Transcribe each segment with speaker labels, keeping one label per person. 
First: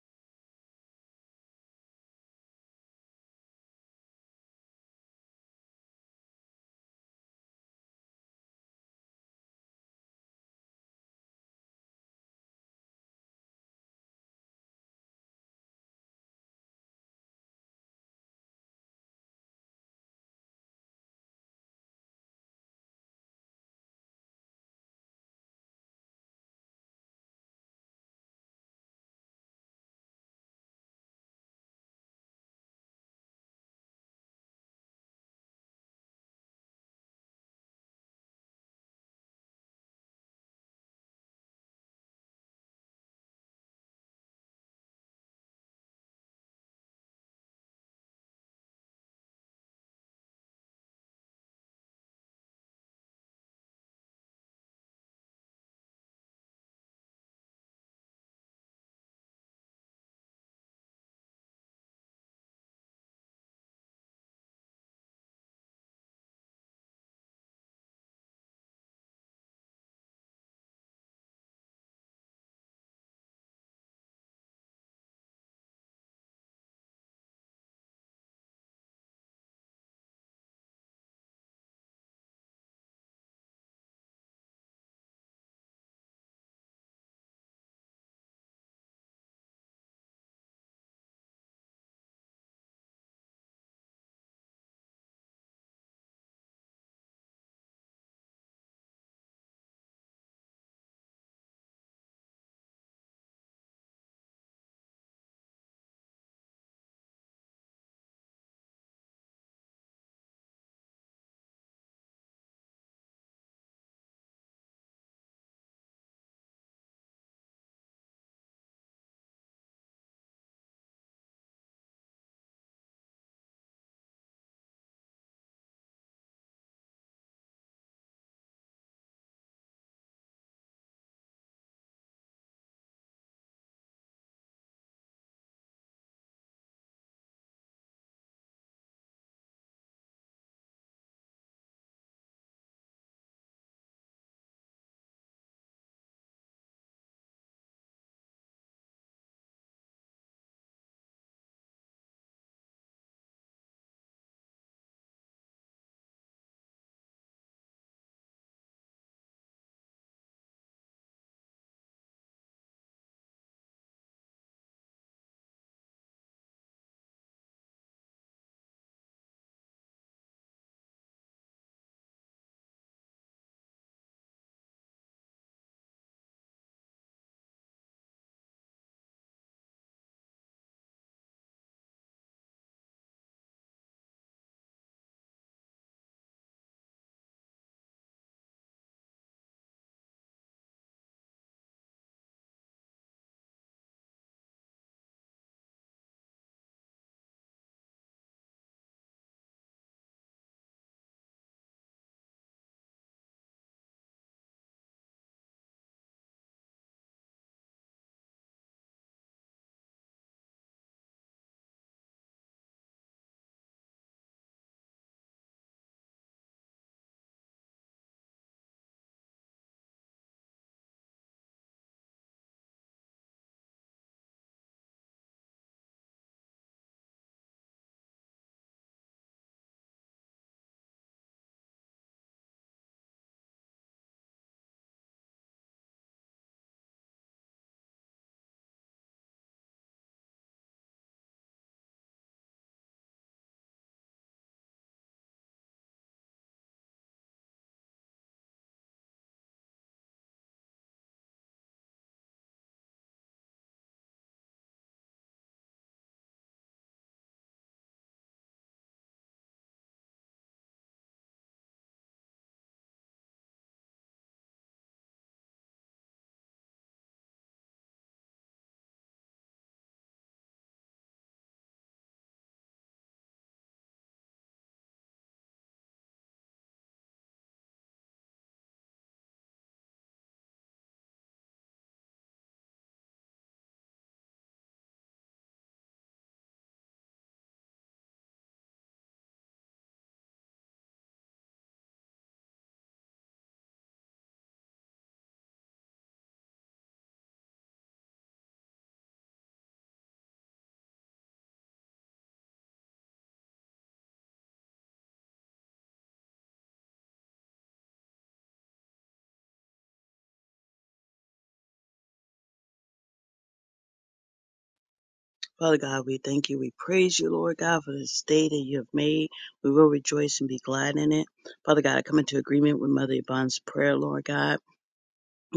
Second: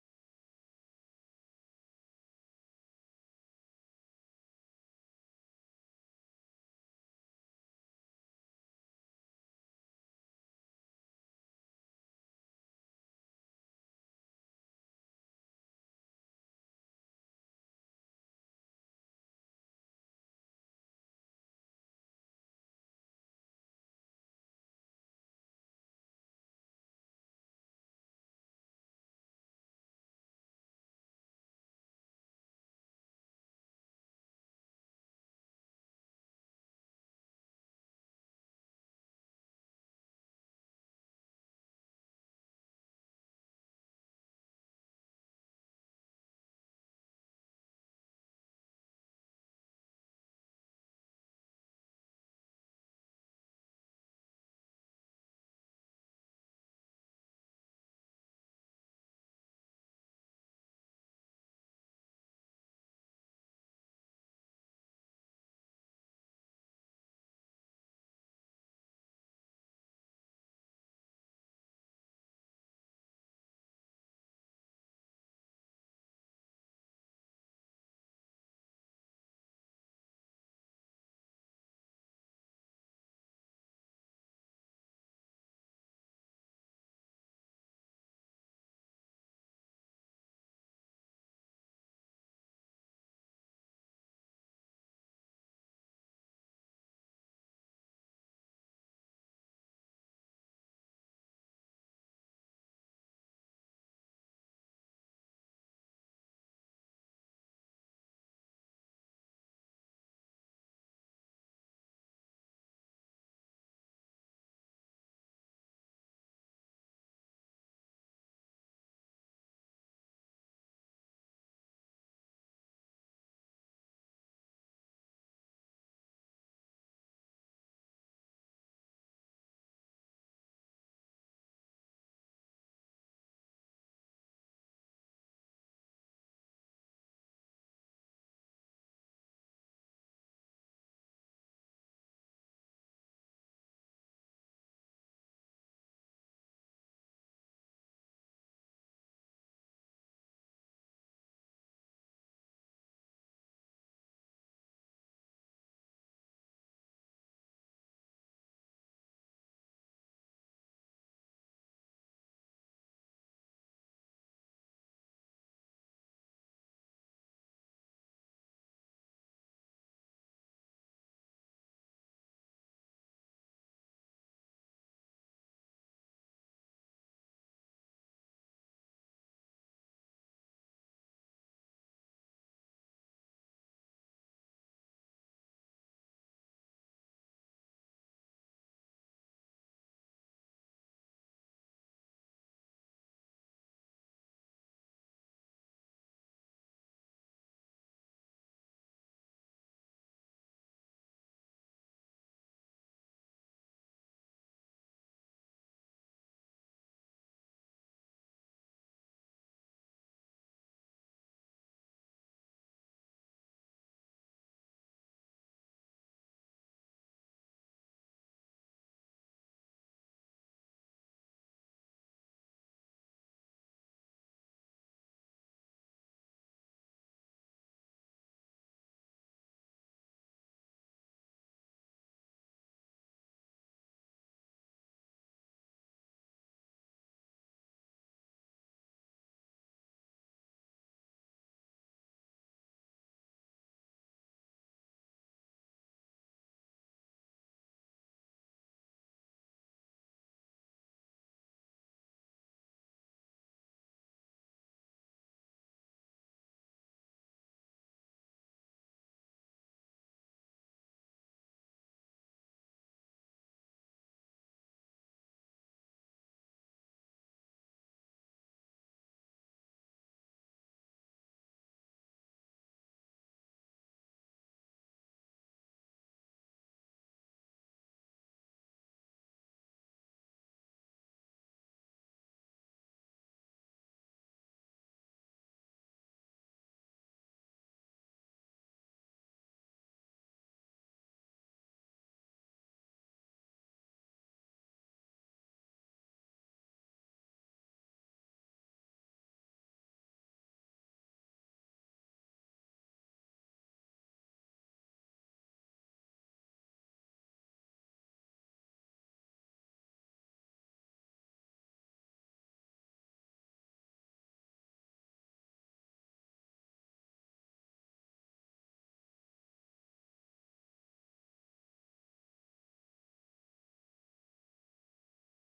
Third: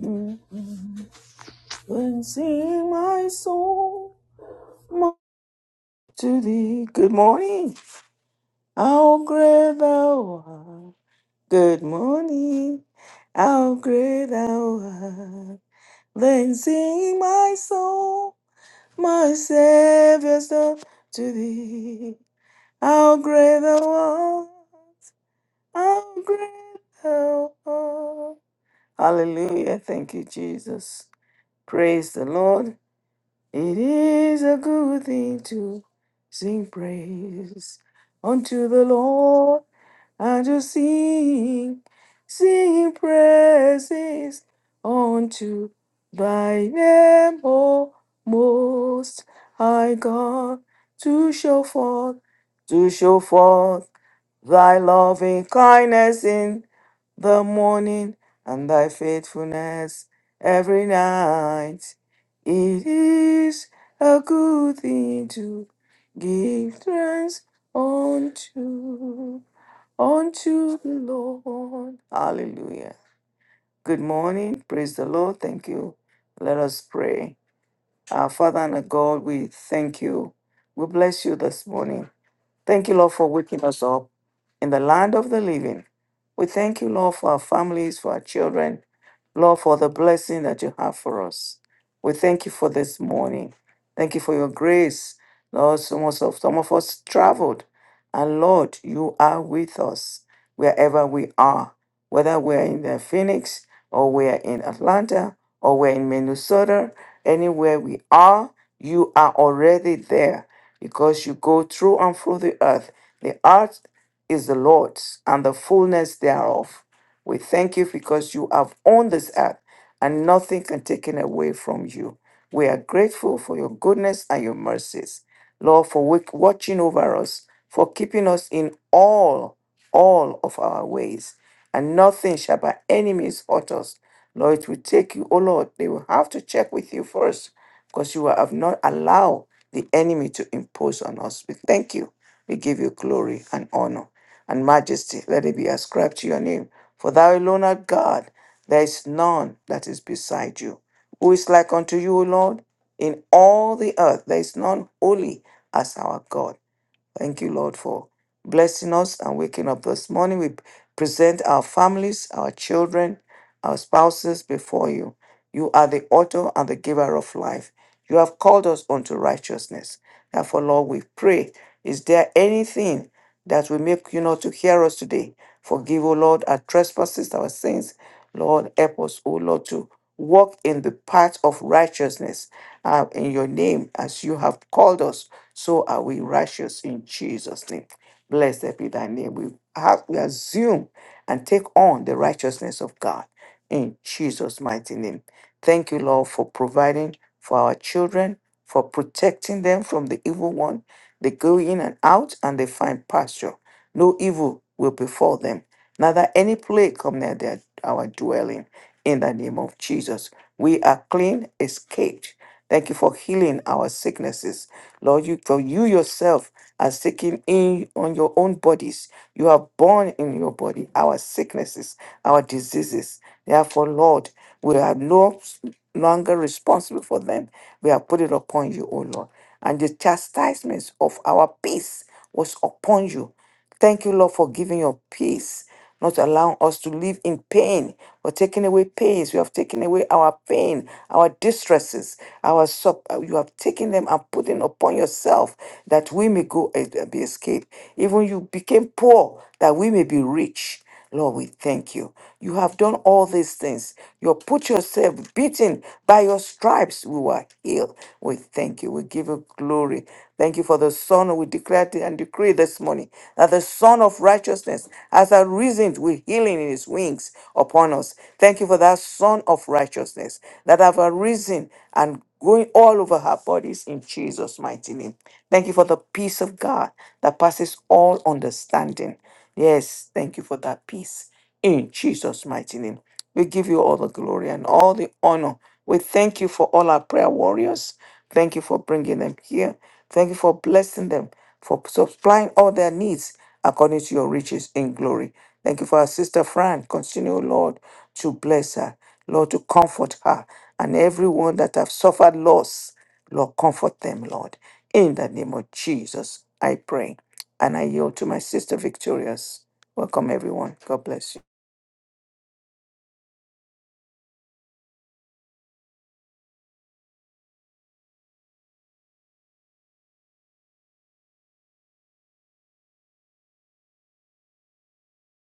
Speaker 1: And sing my soul mo- to thee. Good morning. How great thou art. Good morning. How great thou art. Then sing my soul, my Savior's love to thee. How great thou art. How great thou art. Hallelujah. Thank you, Jesus. Praise the Lord. It is a good thing to sing praise unto the Lord and to sing, sing praises unto thy name, O most high God, to show forth, to show forth thy loving kindness the morning and thy faithfulness every night. It is a good thing to give thanks unto unto the Lord. Hallelujah. Good morning. Praise the Lord. Thank you. Let us pray. Our Father and our God, we thank you. We bless you this morning. Thank you, Lord, for waking us up in the land of the living. We thank you, Lord, for our families, for our children, Lord, for the blessing that you have for us. We thank you for this morning. Thank you for your grace. Lord, some of, us- some of us traveled. And Lord, you are with us wherever we are, whether we are in the Phoenix or we are in Atlanta or we're in Minnesota, anywhere we are, you are already there because you go through and through the earth. The earth is the Lord's and the fullness thereof. We thank you because you have owned this earth and nothing can take it away from you. We are grateful for your goodness and your mercies. Lord, for wa- watching over us, for keeping us in all, all of our ways. And nothing shall by any means hurt us Lord, it will take you, oh Lord, they will have to check with you first because you have not allowed the enemy to impose on us. We thank you. We give you glory and honor and majesty. Let it be ascribed to your name. For thou alone art God. There is none that is beside you. Who is like unto you, O Lord? In all the earth, there is none holy as our God. Thank you, Lord, for blessing us and waking up this morning. We present our families, our children, our spouses before you. You are the author and the giver of life. You have called us unto righteousness. Therefore, Lord, we pray. Is there anything that will make you not to hear us today? Forgive, O Lord, our trespasses, our sins. Lord, help us, O Lord, to walk in the path of righteousness uh, in your name as you have called us. So are we righteous in Jesus' name. Blessed be thy name. We have we assume and take on the righteousness of God in Jesus' mighty name. Thank you, Lord, for providing for our children, for protecting them from the evil one. They go in and out and they find pasture. No evil will befall them. Neither any plague come near their, our dwelling. In the name of Jesus, we are clean, escaped. Thank you for healing our sicknesses, Lord. You for you yourself are taken in on your own bodies. You are born in your body, our sicknesses, our diseases. Therefore, Lord, we are no longer responsible for them. We have put it upon you, O Lord. And the chastisements of our peace was upon you. Thank you, Lord, for giving your peace, not allowing us to live in pain or taking away pains. You have taken away our pain, our distresses, our sub. You have taken them and put them upon yourself that we may go and be escaped. Even you became poor that we may be rich. Lord, we thank you. You have done all these things. You have put yourself beaten by your stripes. We were healed. We thank you. We give you glory. Thank you for the Son. We declare and decree this morning that the Son of righteousness has arisen with healing in his wings upon us. Thank you for that Son of righteousness that have arisen and going all over our bodies in Jesus' mighty name. Thank you for the peace of God that passes all understanding. Yes, thank you for that peace. In Jesus' mighty name, we give you all the glory and all the honor. We thank you for all our prayer warriors. Thank you for bringing them here. Thank you for blessing them, for supplying all their needs according to your riches in glory. Thank you for our sister Fran. Continue, Lord, to bless her, Lord, to comfort her and everyone that have suffered loss. Lord, comfort them, Lord. In the name of Jesus, I pray. And I yield to my sister Victorious. Welcome, everyone. God bless you.
Speaker 2: Father God, we thank you. We praise you, Lord God, for this day that you have made. We will rejoice and be glad in it. Father God, I come into agreement with Mother Yvonne's prayer, Lord God.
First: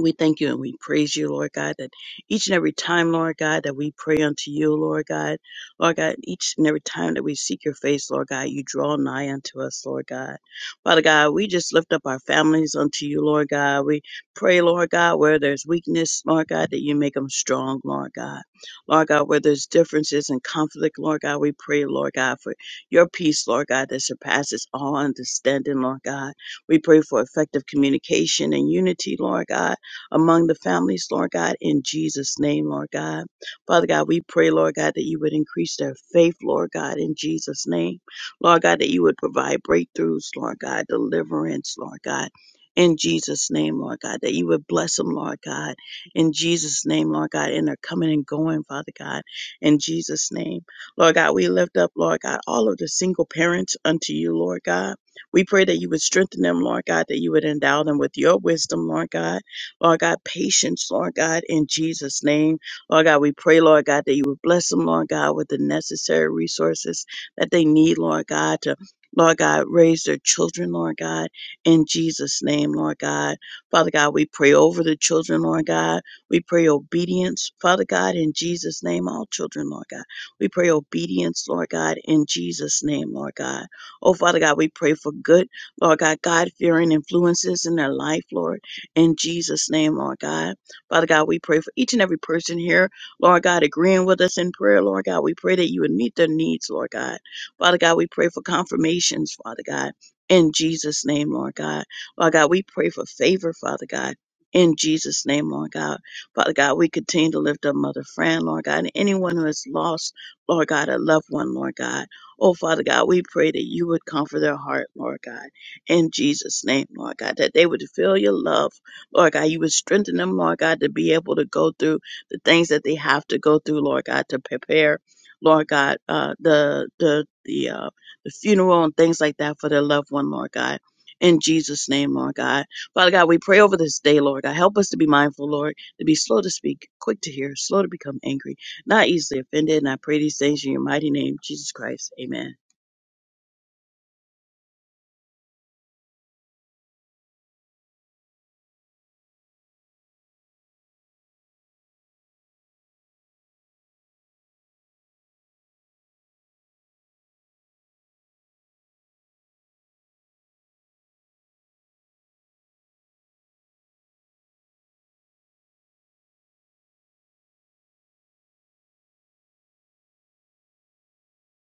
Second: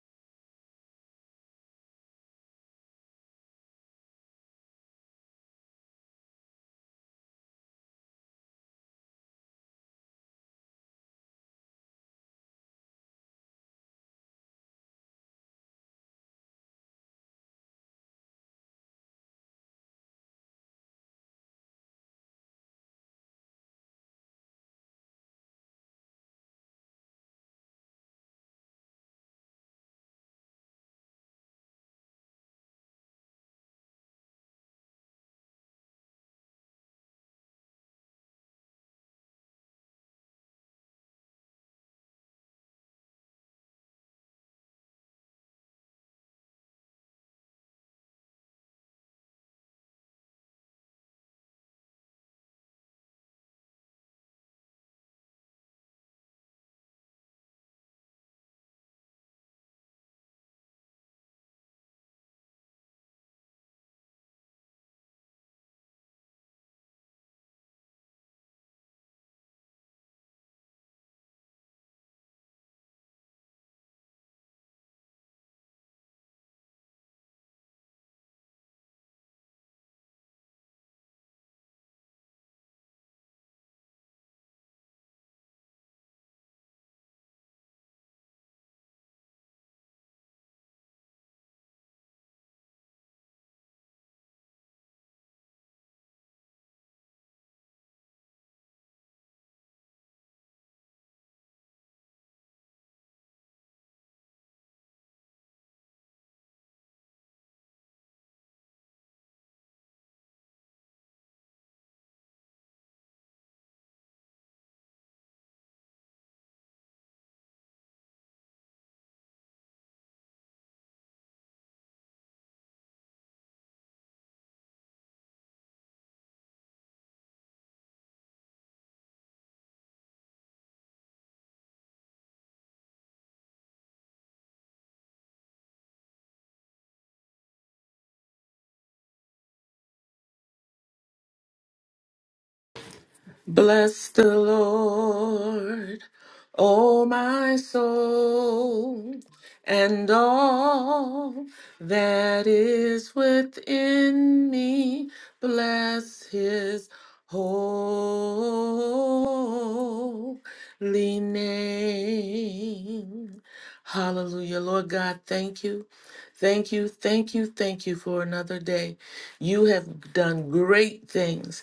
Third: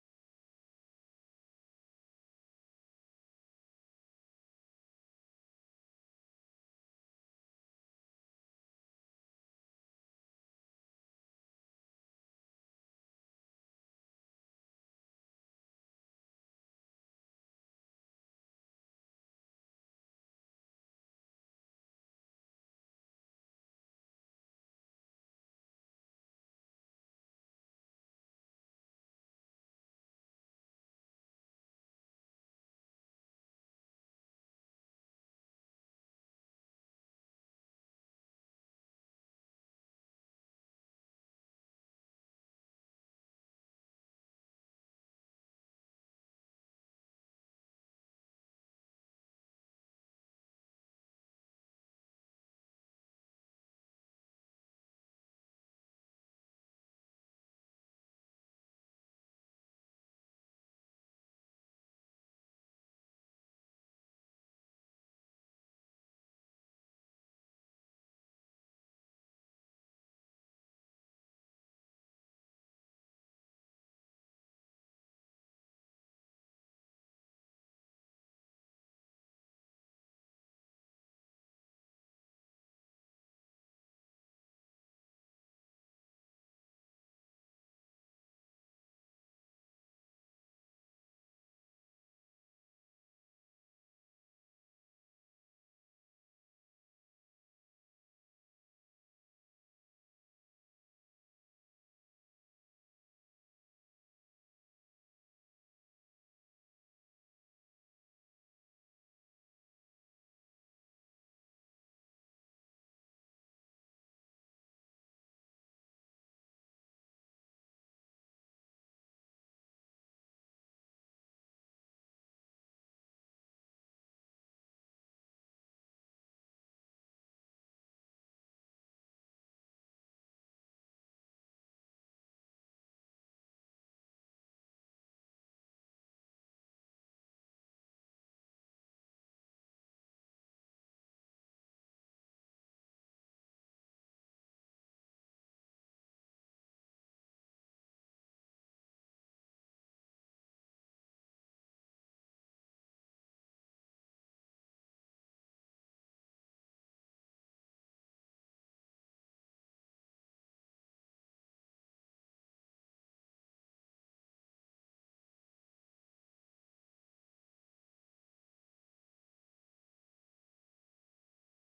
Speaker 2: We thank you and we praise you, Lord God, that each and every time, Lord God, that we pray unto you, Lord God, Lord God, each and every time that we seek your face, Lord God, you draw nigh unto us, Lord God. Father God, we just lift up our families unto you, Lord God. We pray, Lord God, where there's weakness, Lord God, that you make them strong, Lord God. Lord God, where there's differences and conflict, Lord God, we pray, Lord God, for your peace, Lord God, that surpasses all understanding, Lord God. We pray for effective communication and unity, Lord God among the families, Lord God, in Jesus' name, Lord God. Father God, we pray, Lord God, that you would increase their faith, Lord God, in Jesus' name. Lord God, that you would provide breakthroughs, Lord God, deliverance, Lord God. In Jesus' name, Lord God, that you would bless them, Lord God. In Jesus' name, Lord God, in their coming and going, Father God. In Jesus' name, Lord God, we lift up, Lord God, all of the single parents unto you, Lord God. We pray that you would strengthen them, Lord God, that you would endow them with your wisdom, Lord God Lord God, patience, Lord God, in Jesus' name. Lord God, we pray, Lord God, that you would bless them, Lord God, with the necessary resources that they need, Lord God, to Lord God, raise their children, Lord God, in Jesus' name, Lord God. Father God, we pray over the children, Lord God. We pray obedience, Father God, in Jesus' name, all children, Lord God. We pray obedience, Lord God, in Jesus' name, Lord God. Oh, Father God, we pray for good, Lord God, God fearing influences in their life, Lord in Jesus' name, Lord God. Father God, we pray for each and every person here, Lord God, agreeing with us in prayer, Lord God. We pray that you would meet their needs, Lord God. Father God, we pray for confirmations, Father God, in Jesus' name, Lord God. Lord God, we pray for favor, Father God. In Jesus' name, Lord God. Father God, we continue to lift up Mother Fran, Lord God, and anyone who has lost, Lord God, a loved one, Lord God. Oh, Father God, we pray that you would comfort their heart, Lord God in Jesus' name, Lord God, that they would feel your love, Lord God, you would strengthen them, Lord God, to be able to go through the things that they have to go through, Lord God, to prepare, Lord God, uh, the the the uh, the funeral and things like that for their loved one, Lord God. In Jesus' name, Lord God. Father God, we pray over this day, Lord God. Help us to be mindful, Lord, to be slow to speak, quick to hear, slow to become angry, not easily offended. And I pray these things in your mighty name, Jesus Christ. Amen.
Speaker 3: Bless the Lord, O my soul, and all that is within me. Bless his holy name. Hallelujah. Lord God, thank you. Thank you, thank you, thank you for another day. You have done great things.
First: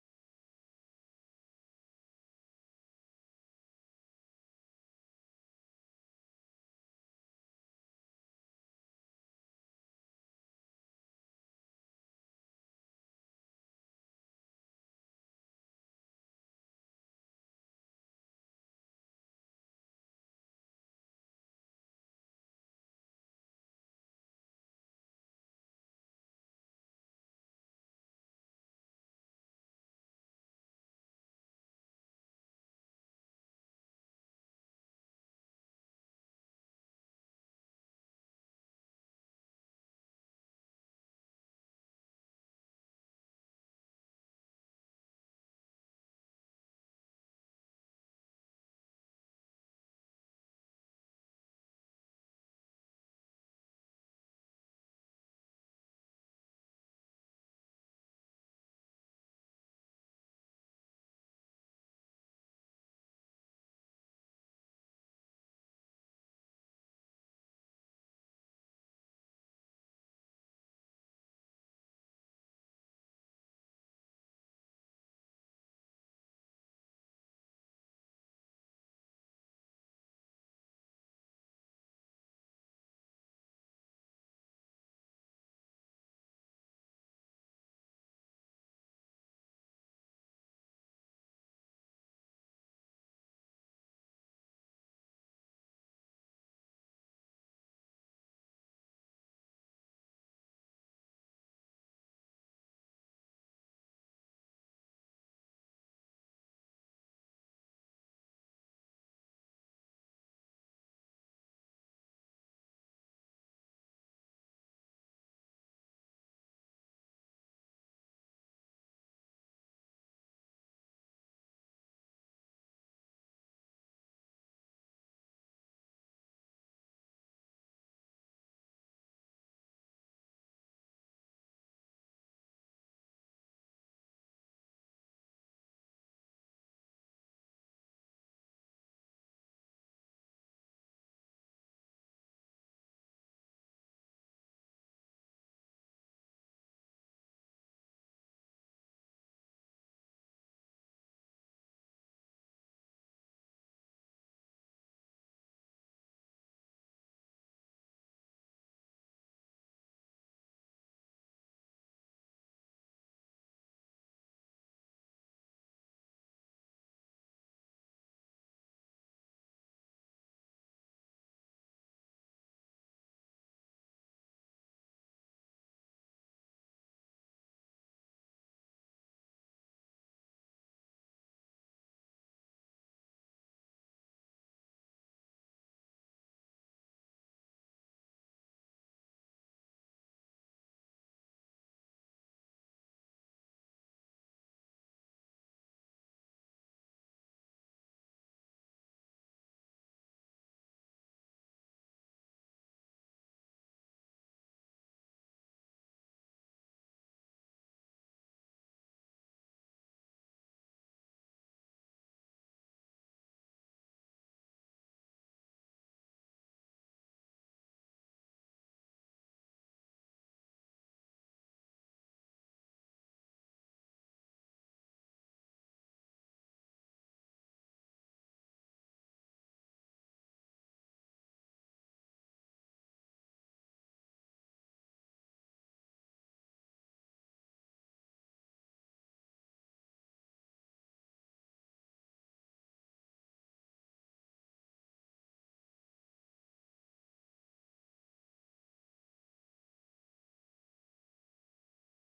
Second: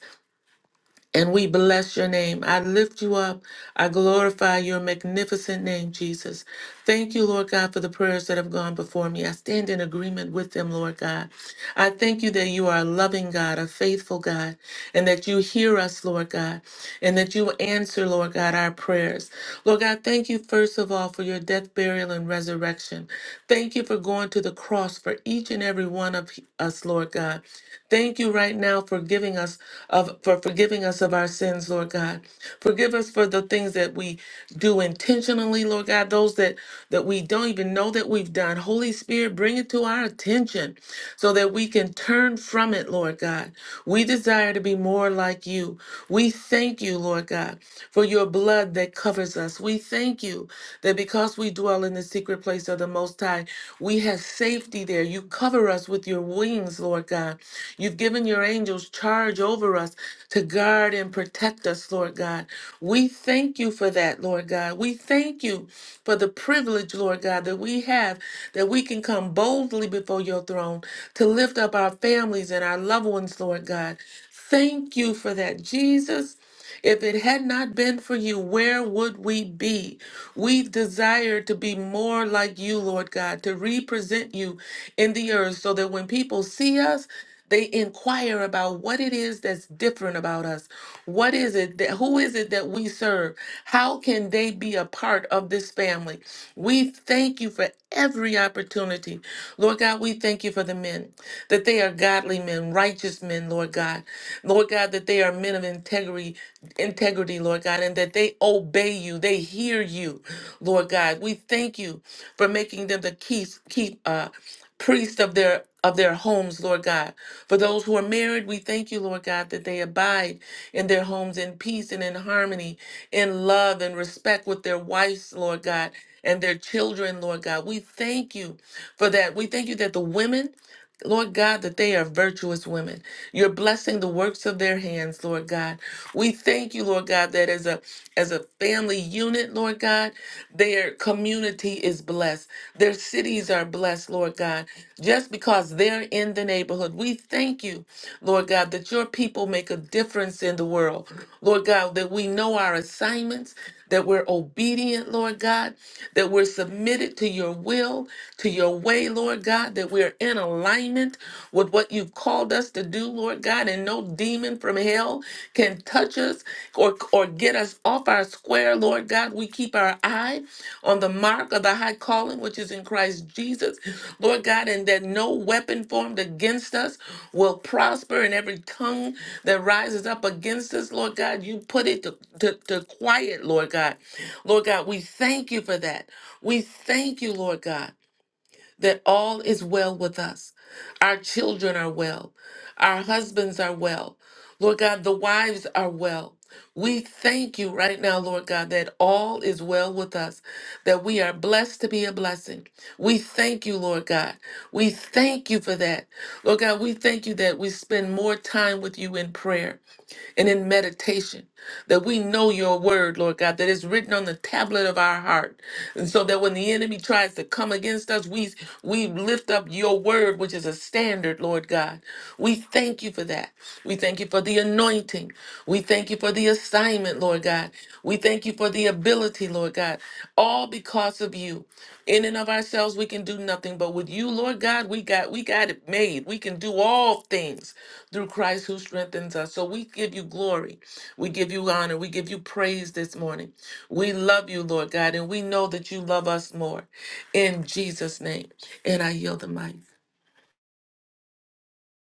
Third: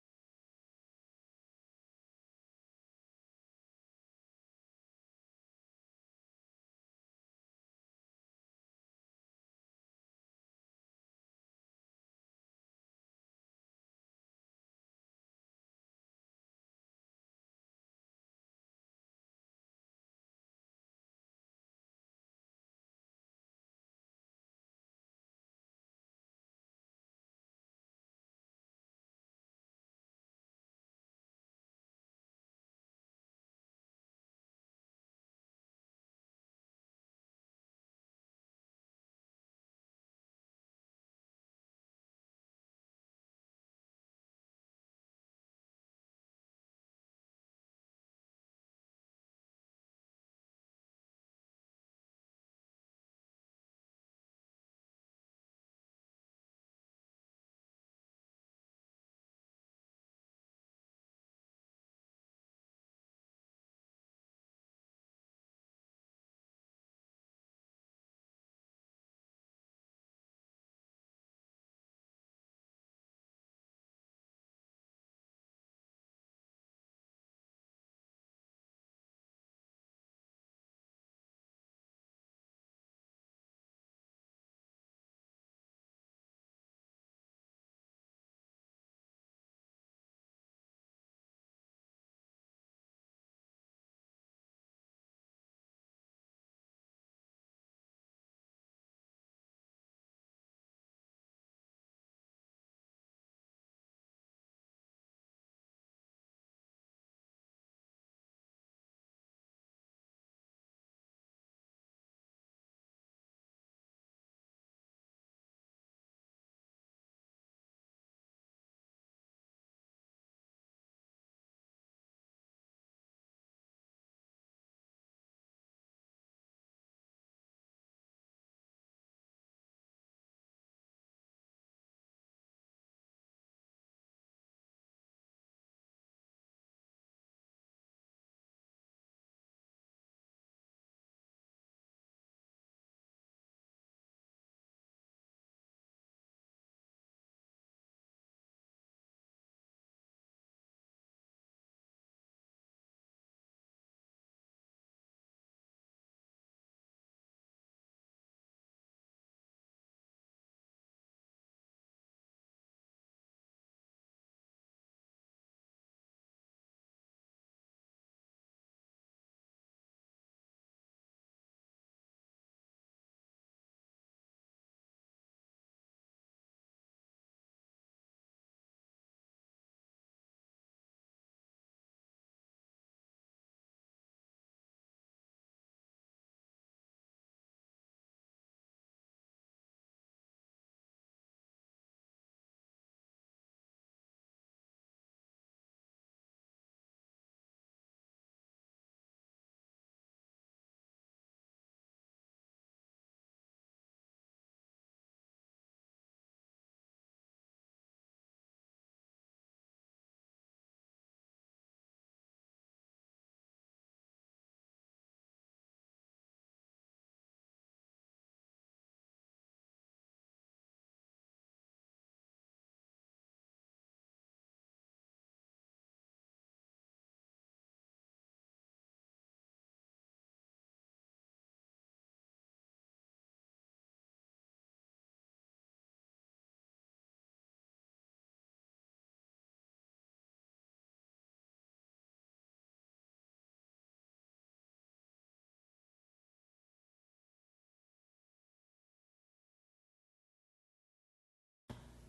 Speaker 3: And we bless your name. I lift you up. I glorify your magnificent name, Jesus. Thank you, Lord God, for the prayers that have gone before me. I stand in agreement with them, Lord God. I thank you that you are a loving God, a faithful God, and that you hear us, Lord God, and that you answer, Lord God, our prayers. Lord God, thank you, first of all, for your death, burial, and resurrection. Thank you for going to the cross for each each and every one of us, Lord God. Thank you right now for giving us of for forgiving us of our sins, Lord God. Forgive us for the things that we do intentionally, Lord God, those that that we don't even know that we've done. Holy Spirit, bring it to our attention so that we can turn from it, Lord God. We desire to be more like you. We thank you, Lord God, for your blood that covers us. We we thank you that because we dwell in the secret place of the Most High, we have safety there. You cover us with your wings, Lord God. You've given your angels charge over us to guard and protect us, Lord God. We thank you for that, Lord God. We thank you for the privilege, Lord God, that we have that we can come boldly before your throne to lift up our families and our loved ones, Lord God. Thank you for that, Jesus. If it had not been for you, where would we be? We desire to be more like you, Lord God, to represent you in the earth so that when people see us, they inquire about what it is that's different about us. What is it that who is it that we serve? How can they be a part of this family? We thank you for every opportunity. Lord God, we thank you for the men, that they are godly men, righteous men, Lord God. Lord God, that they are men of integrity, integrity, Lord God, and that they obey you, they hear you, Lord God. We thank you for making them the key, key uh, priest of their of their homes, Lord God. For those who are married, we thank you, Lord God, that they abide in their homes in peace and in harmony, in love and respect with their wives, Lord God, and their children, Lord God. We thank you for that. We thank you that the women Lord God, that they are virtuous women. You're blessing the works of their hands, Lord God. We thank you, Lord God, that as a as a family unit, Lord God, their community is blessed. Their cities are blessed, Lord God, just because they're in the neighborhood. We thank you, Lord God, that your people make a difference in the world. Lord God, that we know our assignments, that we're obedient, Lord God, that we're submitted to your will, to your way, Lord God, that we're in alignment with what you've called us to do, Lord God, and no demon from hell can touch us or, or get us off our square, Lord God. We keep our eye on the mark of the high calling, which is in Christ Jesus, Lord God, and that no weapon formed against us will prosper, and every tongue that rises up against us, Lord God, you put it to, to, to quiet, Lord God. Lord God, we thank you for that. We thank you, Lord God that all is well with us. Our children are well. Our husbands are well. Lord God, the wives are well. We thank you right now, Lord God, that all is well with us, that we are blessed to be a blessing. We thank you, Lord God. We thank you for that. Lord God, we thank you that we spend more time with you in prayer and in meditation, that we know your word, Lord God, that is written on the tablet of our heart. And so that when the enemy tries to come against us, we we lift up your word, which is a standard, Lord God. We thank you for that. We thank you for the anointing. We thank you for the assignment, Lord God. We thank you for the ability, Lord God. All because of you. In and of ourselves, we can do nothing, but with you, Lord God, we got we got it made. We can do all things through Christ who strengthens us. So we give you glory. We give you honor. We give you praise this morning. We love you, Lord God, and we know that you love us more. In Jesus' name. And I yield the mic.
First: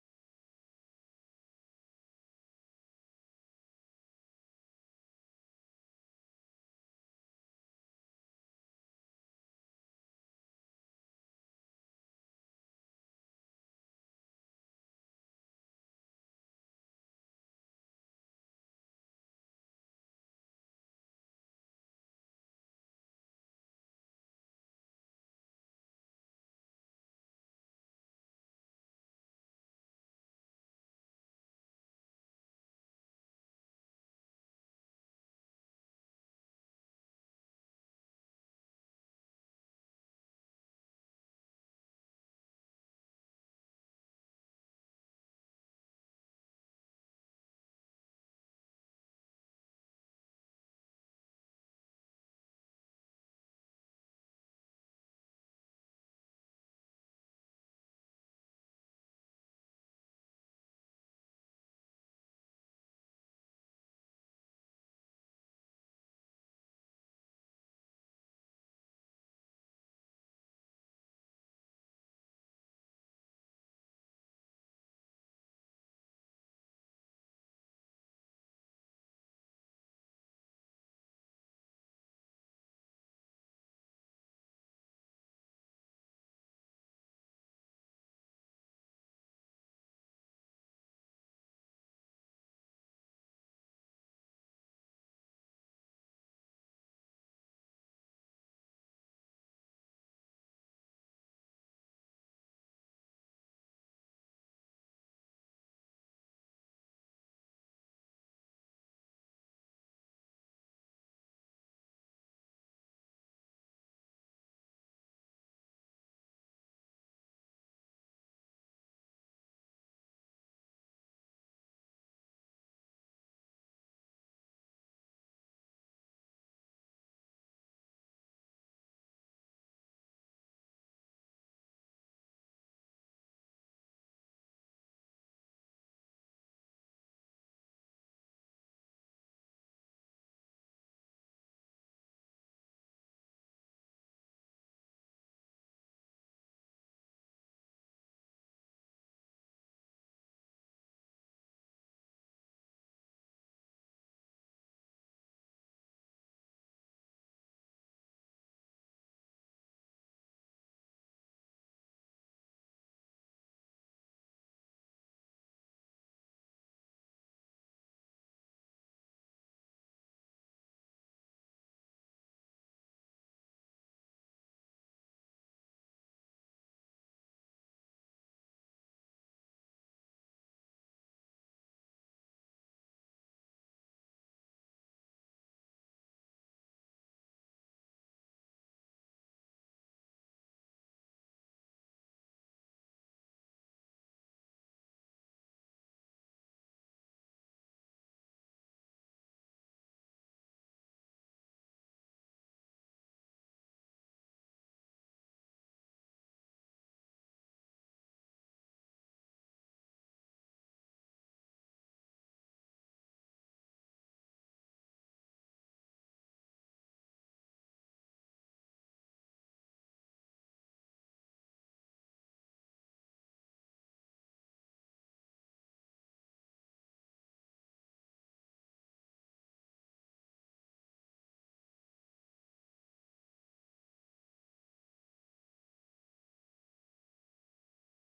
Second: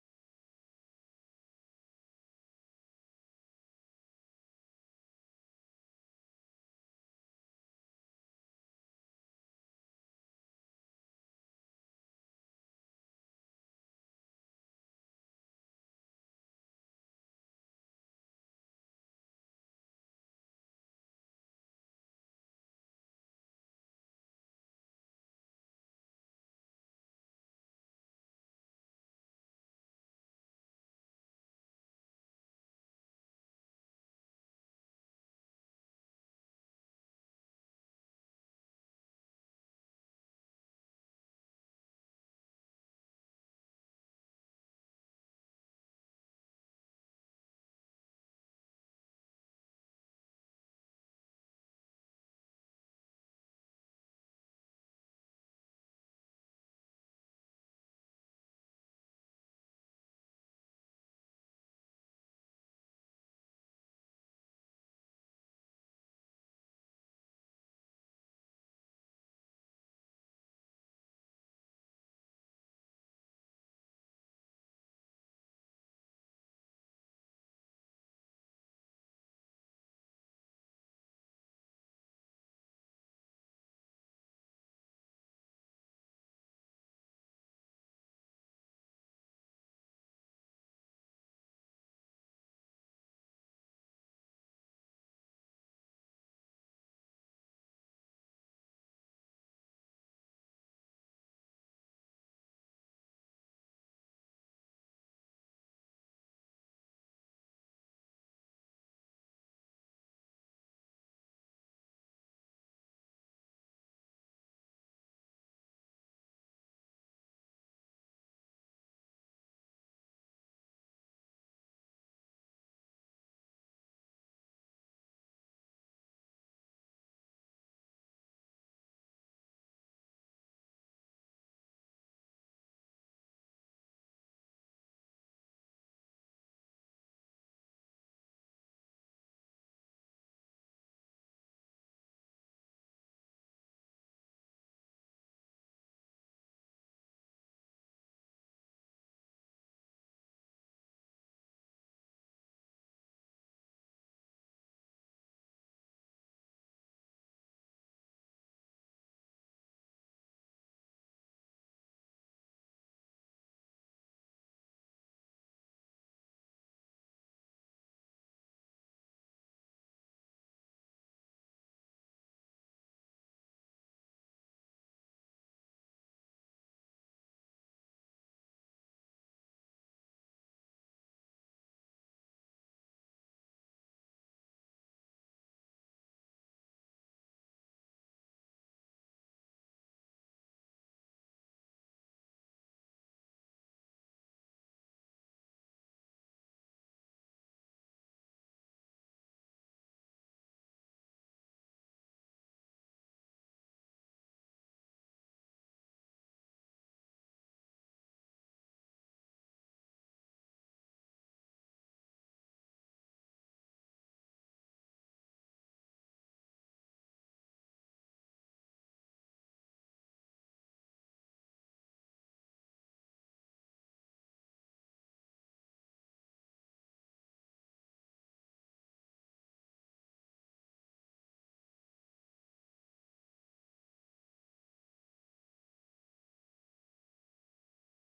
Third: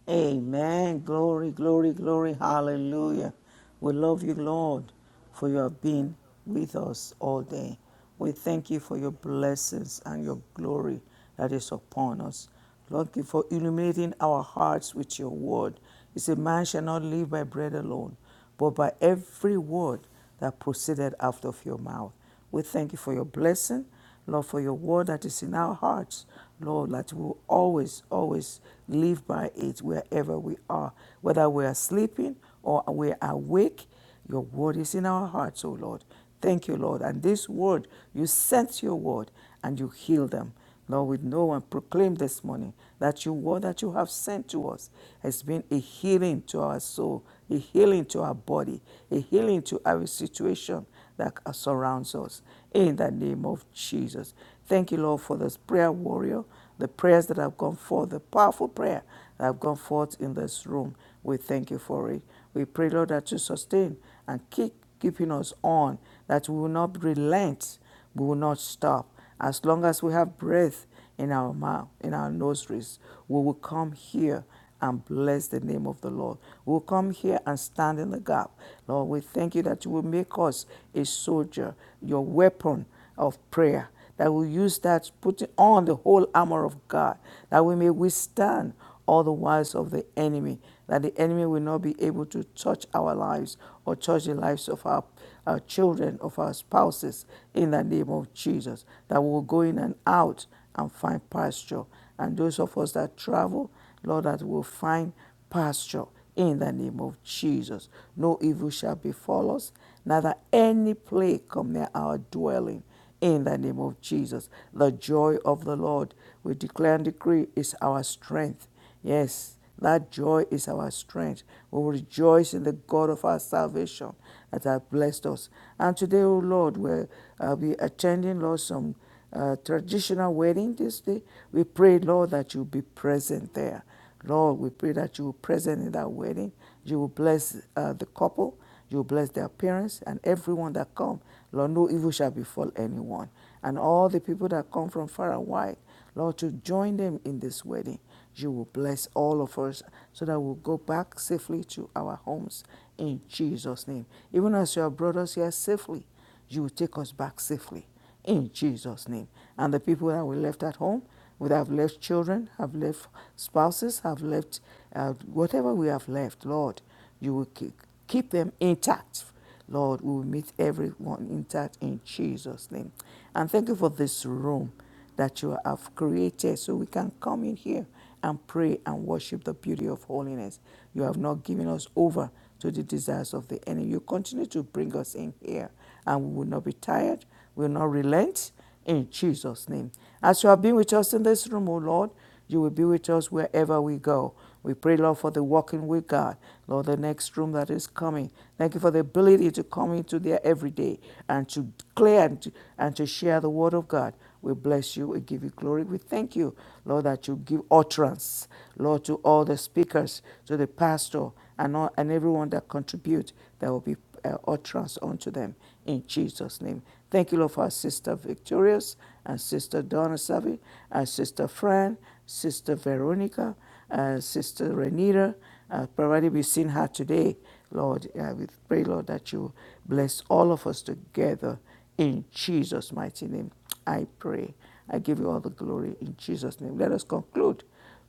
Speaker 1: Amen. Glory, glory, glory. Hallelujah. We love you, Lord, for you have been with us all day. We thank you for your blessings and your glory that is upon us. Lord, thank you for illuminating our hearts with your word. You say, Man shall not live by bread alone, but by every word that proceeded out of your mouth. We thank you for your blessing, Lord, for your word that is in our hearts, Lord, that we will always, always live by it wherever we are, whether we are sleeping or we are awake. Your word is in our hearts, O Lord. Thank you, Lord. And this word, you sent your word and you healed them. Lord, we know and proclaim this morning that your word that you have sent to us has been a healing to our soul, a healing to our body, a healing to our situation, that uh, surrounds us. In the name of Jesus. Thank you, Lord, for this prayer warrior, the prayers that have gone forth, the powerful prayer that have gone forth in this room. We thank you for it. We pray, Lord, that you sustain and keep keeping us on, that we will not relent we will not stop. As long as we have breath in our mouth, in our nostrils, we will come here and bless the name of the Lord. We'll come here and stand in the gap. Lord, we thank you that you will make us a soldier, your weapon of prayer that we use that putting on the whole armor of God, that we may withstand all the wiles of the enemy, that the enemy will not be able to touch our lives or touch the lives of our, our children, of our spouses, in the name of Jesus, that we will go in and out and find pasture. And those of us that travel, Lord, that we'll find pasture in the name of Jesus. No evil shall befall us, neither any plague come near our dwelling in the name of Jesus. The joy of the Lord, we declare and decree, is our strength Yes, that joy is our strength. We will rejoice in the God of our salvation that has blessed us. And today, O oh Lord, we'll uh, be attending, Lord, some uh, traditional wedding this day. We pray, Lord, that you be present there. Lord, we pray that you will be present in that wedding. You will bless uh, the couple. You will bless their parents and everyone that come. Lord, no evil shall befall anyone. And all the people that come from far and wide, Lord, to join them in this wedding you will bless all of us so that we'll go back safely to our homes in Jesus' name. Even as you have brought us here safely, you will take us back safely in Jesus' name. And the people that were left at home, we have left children, have left spouses, have left uh, whatever we have left, Lord, you will keep, keep them intact. Lord, we will meet everyone intact in Jesus' name. And thank you for this room that you have created so we can come in here and pray and worship the beauty of holiness. You have not given us over to the desires of the enemy. You continue to bring us in here and we will not be tired, we will not relent in Jesus' name. As you have been with us in this room, O Lord, you will be with us wherever we go. We pray, Lord, for the walking with God. Lord, the next room that is coming. Thank you for the ability to come into there every day and to declare and to, and to share the word of God. We bless you. We give you glory. We thank you, Lord, that you give utterance, Lord, to all the speakers, to the pastor, and all, and everyone that contribute. There will be uh, utterance unto them in Jesus' name. Thank you, Lord, for our sister Victorious and sister Donna Savi, and sister Fran, sister Veronica, and sister Renita. Uh, probably we've seen her today, Lord. Uh, we pray, Lord, that you bless all of us together in Jesus' mighty name. I pray. I give you all the glory in Jesus' name. Let us conclude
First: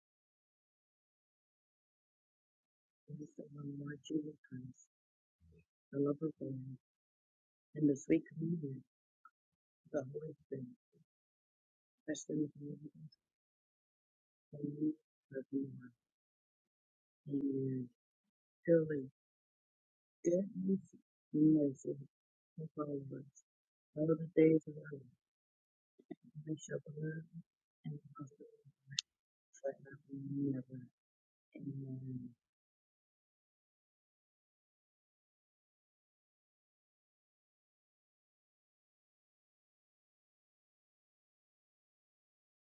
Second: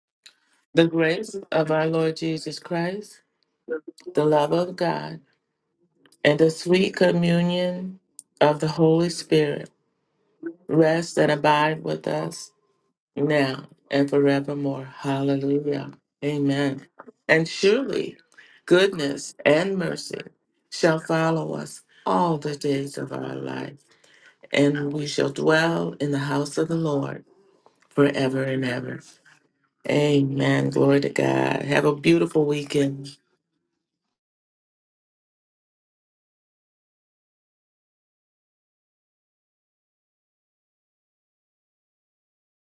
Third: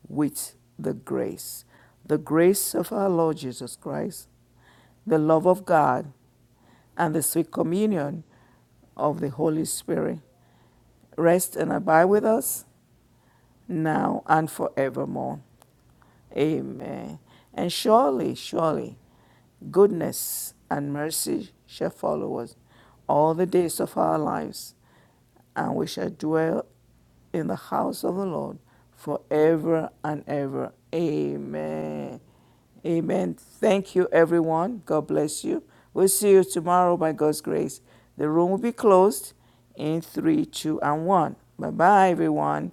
Speaker 1: with
Speaker 3: The
Speaker 1: the
Speaker 3: grace
Speaker 1: grace.
Speaker 3: of our Lord
Speaker 1: The
Speaker 3: Jesus
Speaker 1: grace of our
Speaker 3: Christ,
Speaker 2: Praise
Speaker 1: Lord
Speaker 2: the
Speaker 1: Jesus
Speaker 2: Lord Lord
Speaker 3: the
Speaker 1: Christ,
Speaker 2: Jesus
Speaker 3: love of
Speaker 2: Christ,
Speaker 1: the
Speaker 3: God,
Speaker 1: love of
Speaker 2: the
Speaker 1: God,
Speaker 2: love of
Speaker 3: and the
Speaker 2: God,
Speaker 3: sweet
Speaker 1: and the sweet
Speaker 2: and the
Speaker 3: communion
Speaker 2: sweet
Speaker 1: communion
Speaker 3: of the
Speaker 2: communion
Speaker 3: Holy
Speaker 1: of the Holy
Speaker 3: Spirit
Speaker 2: of the
Speaker 1: Spirit
Speaker 2: Holy Spirit.
Speaker 3: rest and
Speaker 1: rest and
Speaker 3: abide
Speaker 1: abide
Speaker 3: with
Speaker 1: with
Speaker 2: Bless them
Speaker 3: us
Speaker 2: for
Speaker 1: us
Speaker 2: you
Speaker 3: now and
Speaker 1: now and
Speaker 3: forevermore.
Speaker 2: for
Speaker 1: forevermore.
Speaker 3: Hallelujah.
Speaker 2: everyone.
Speaker 3: Amen.
Speaker 1: Amen.
Speaker 3: And
Speaker 1: And
Speaker 2: Amen.
Speaker 3: surely
Speaker 1: surely, surely,
Speaker 2: Surely
Speaker 3: goodness and mercy
Speaker 1: goodness
Speaker 2: goodness
Speaker 1: and
Speaker 3: shall
Speaker 1: mercy
Speaker 2: and
Speaker 3: follow us
Speaker 1: shall
Speaker 2: mercy
Speaker 3: all
Speaker 1: follow
Speaker 3: the
Speaker 1: us
Speaker 2: will
Speaker 3: days
Speaker 2: follow
Speaker 3: of
Speaker 1: all
Speaker 3: our
Speaker 2: us
Speaker 1: the days
Speaker 3: life,
Speaker 1: of
Speaker 2: all
Speaker 1: our
Speaker 2: the days
Speaker 1: lives,
Speaker 2: of
Speaker 3: and
Speaker 2: our
Speaker 3: we
Speaker 2: life.
Speaker 3: shall
Speaker 1: and we
Speaker 3: dwell
Speaker 1: shall
Speaker 3: in the
Speaker 2: We
Speaker 3: house
Speaker 1: dwell
Speaker 3: of the
Speaker 2: shall
Speaker 3: Lord
Speaker 2: dwell
Speaker 1: in the
Speaker 2: in
Speaker 1: house
Speaker 2: the
Speaker 1: of the
Speaker 2: house of
Speaker 3: forever
Speaker 2: the
Speaker 1: Lord
Speaker 3: and
Speaker 2: Lord
Speaker 3: ever.
Speaker 1: forever
Speaker 2: forever
Speaker 1: and
Speaker 2: and
Speaker 3: Amen.
Speaker 1: ever.
Speaker 2: ever.
Speaker 3: Glory to God. Have a
Speaker 2: Amen.
Speaker 1: Amen.
Speaker 3: beautiful weekend.
Speaker 1: Amen. Thank you, everyone. God bless you. We'll see you tomorrow by God's grace. The room will be closed in three, two, and one. Bye bye, everyone.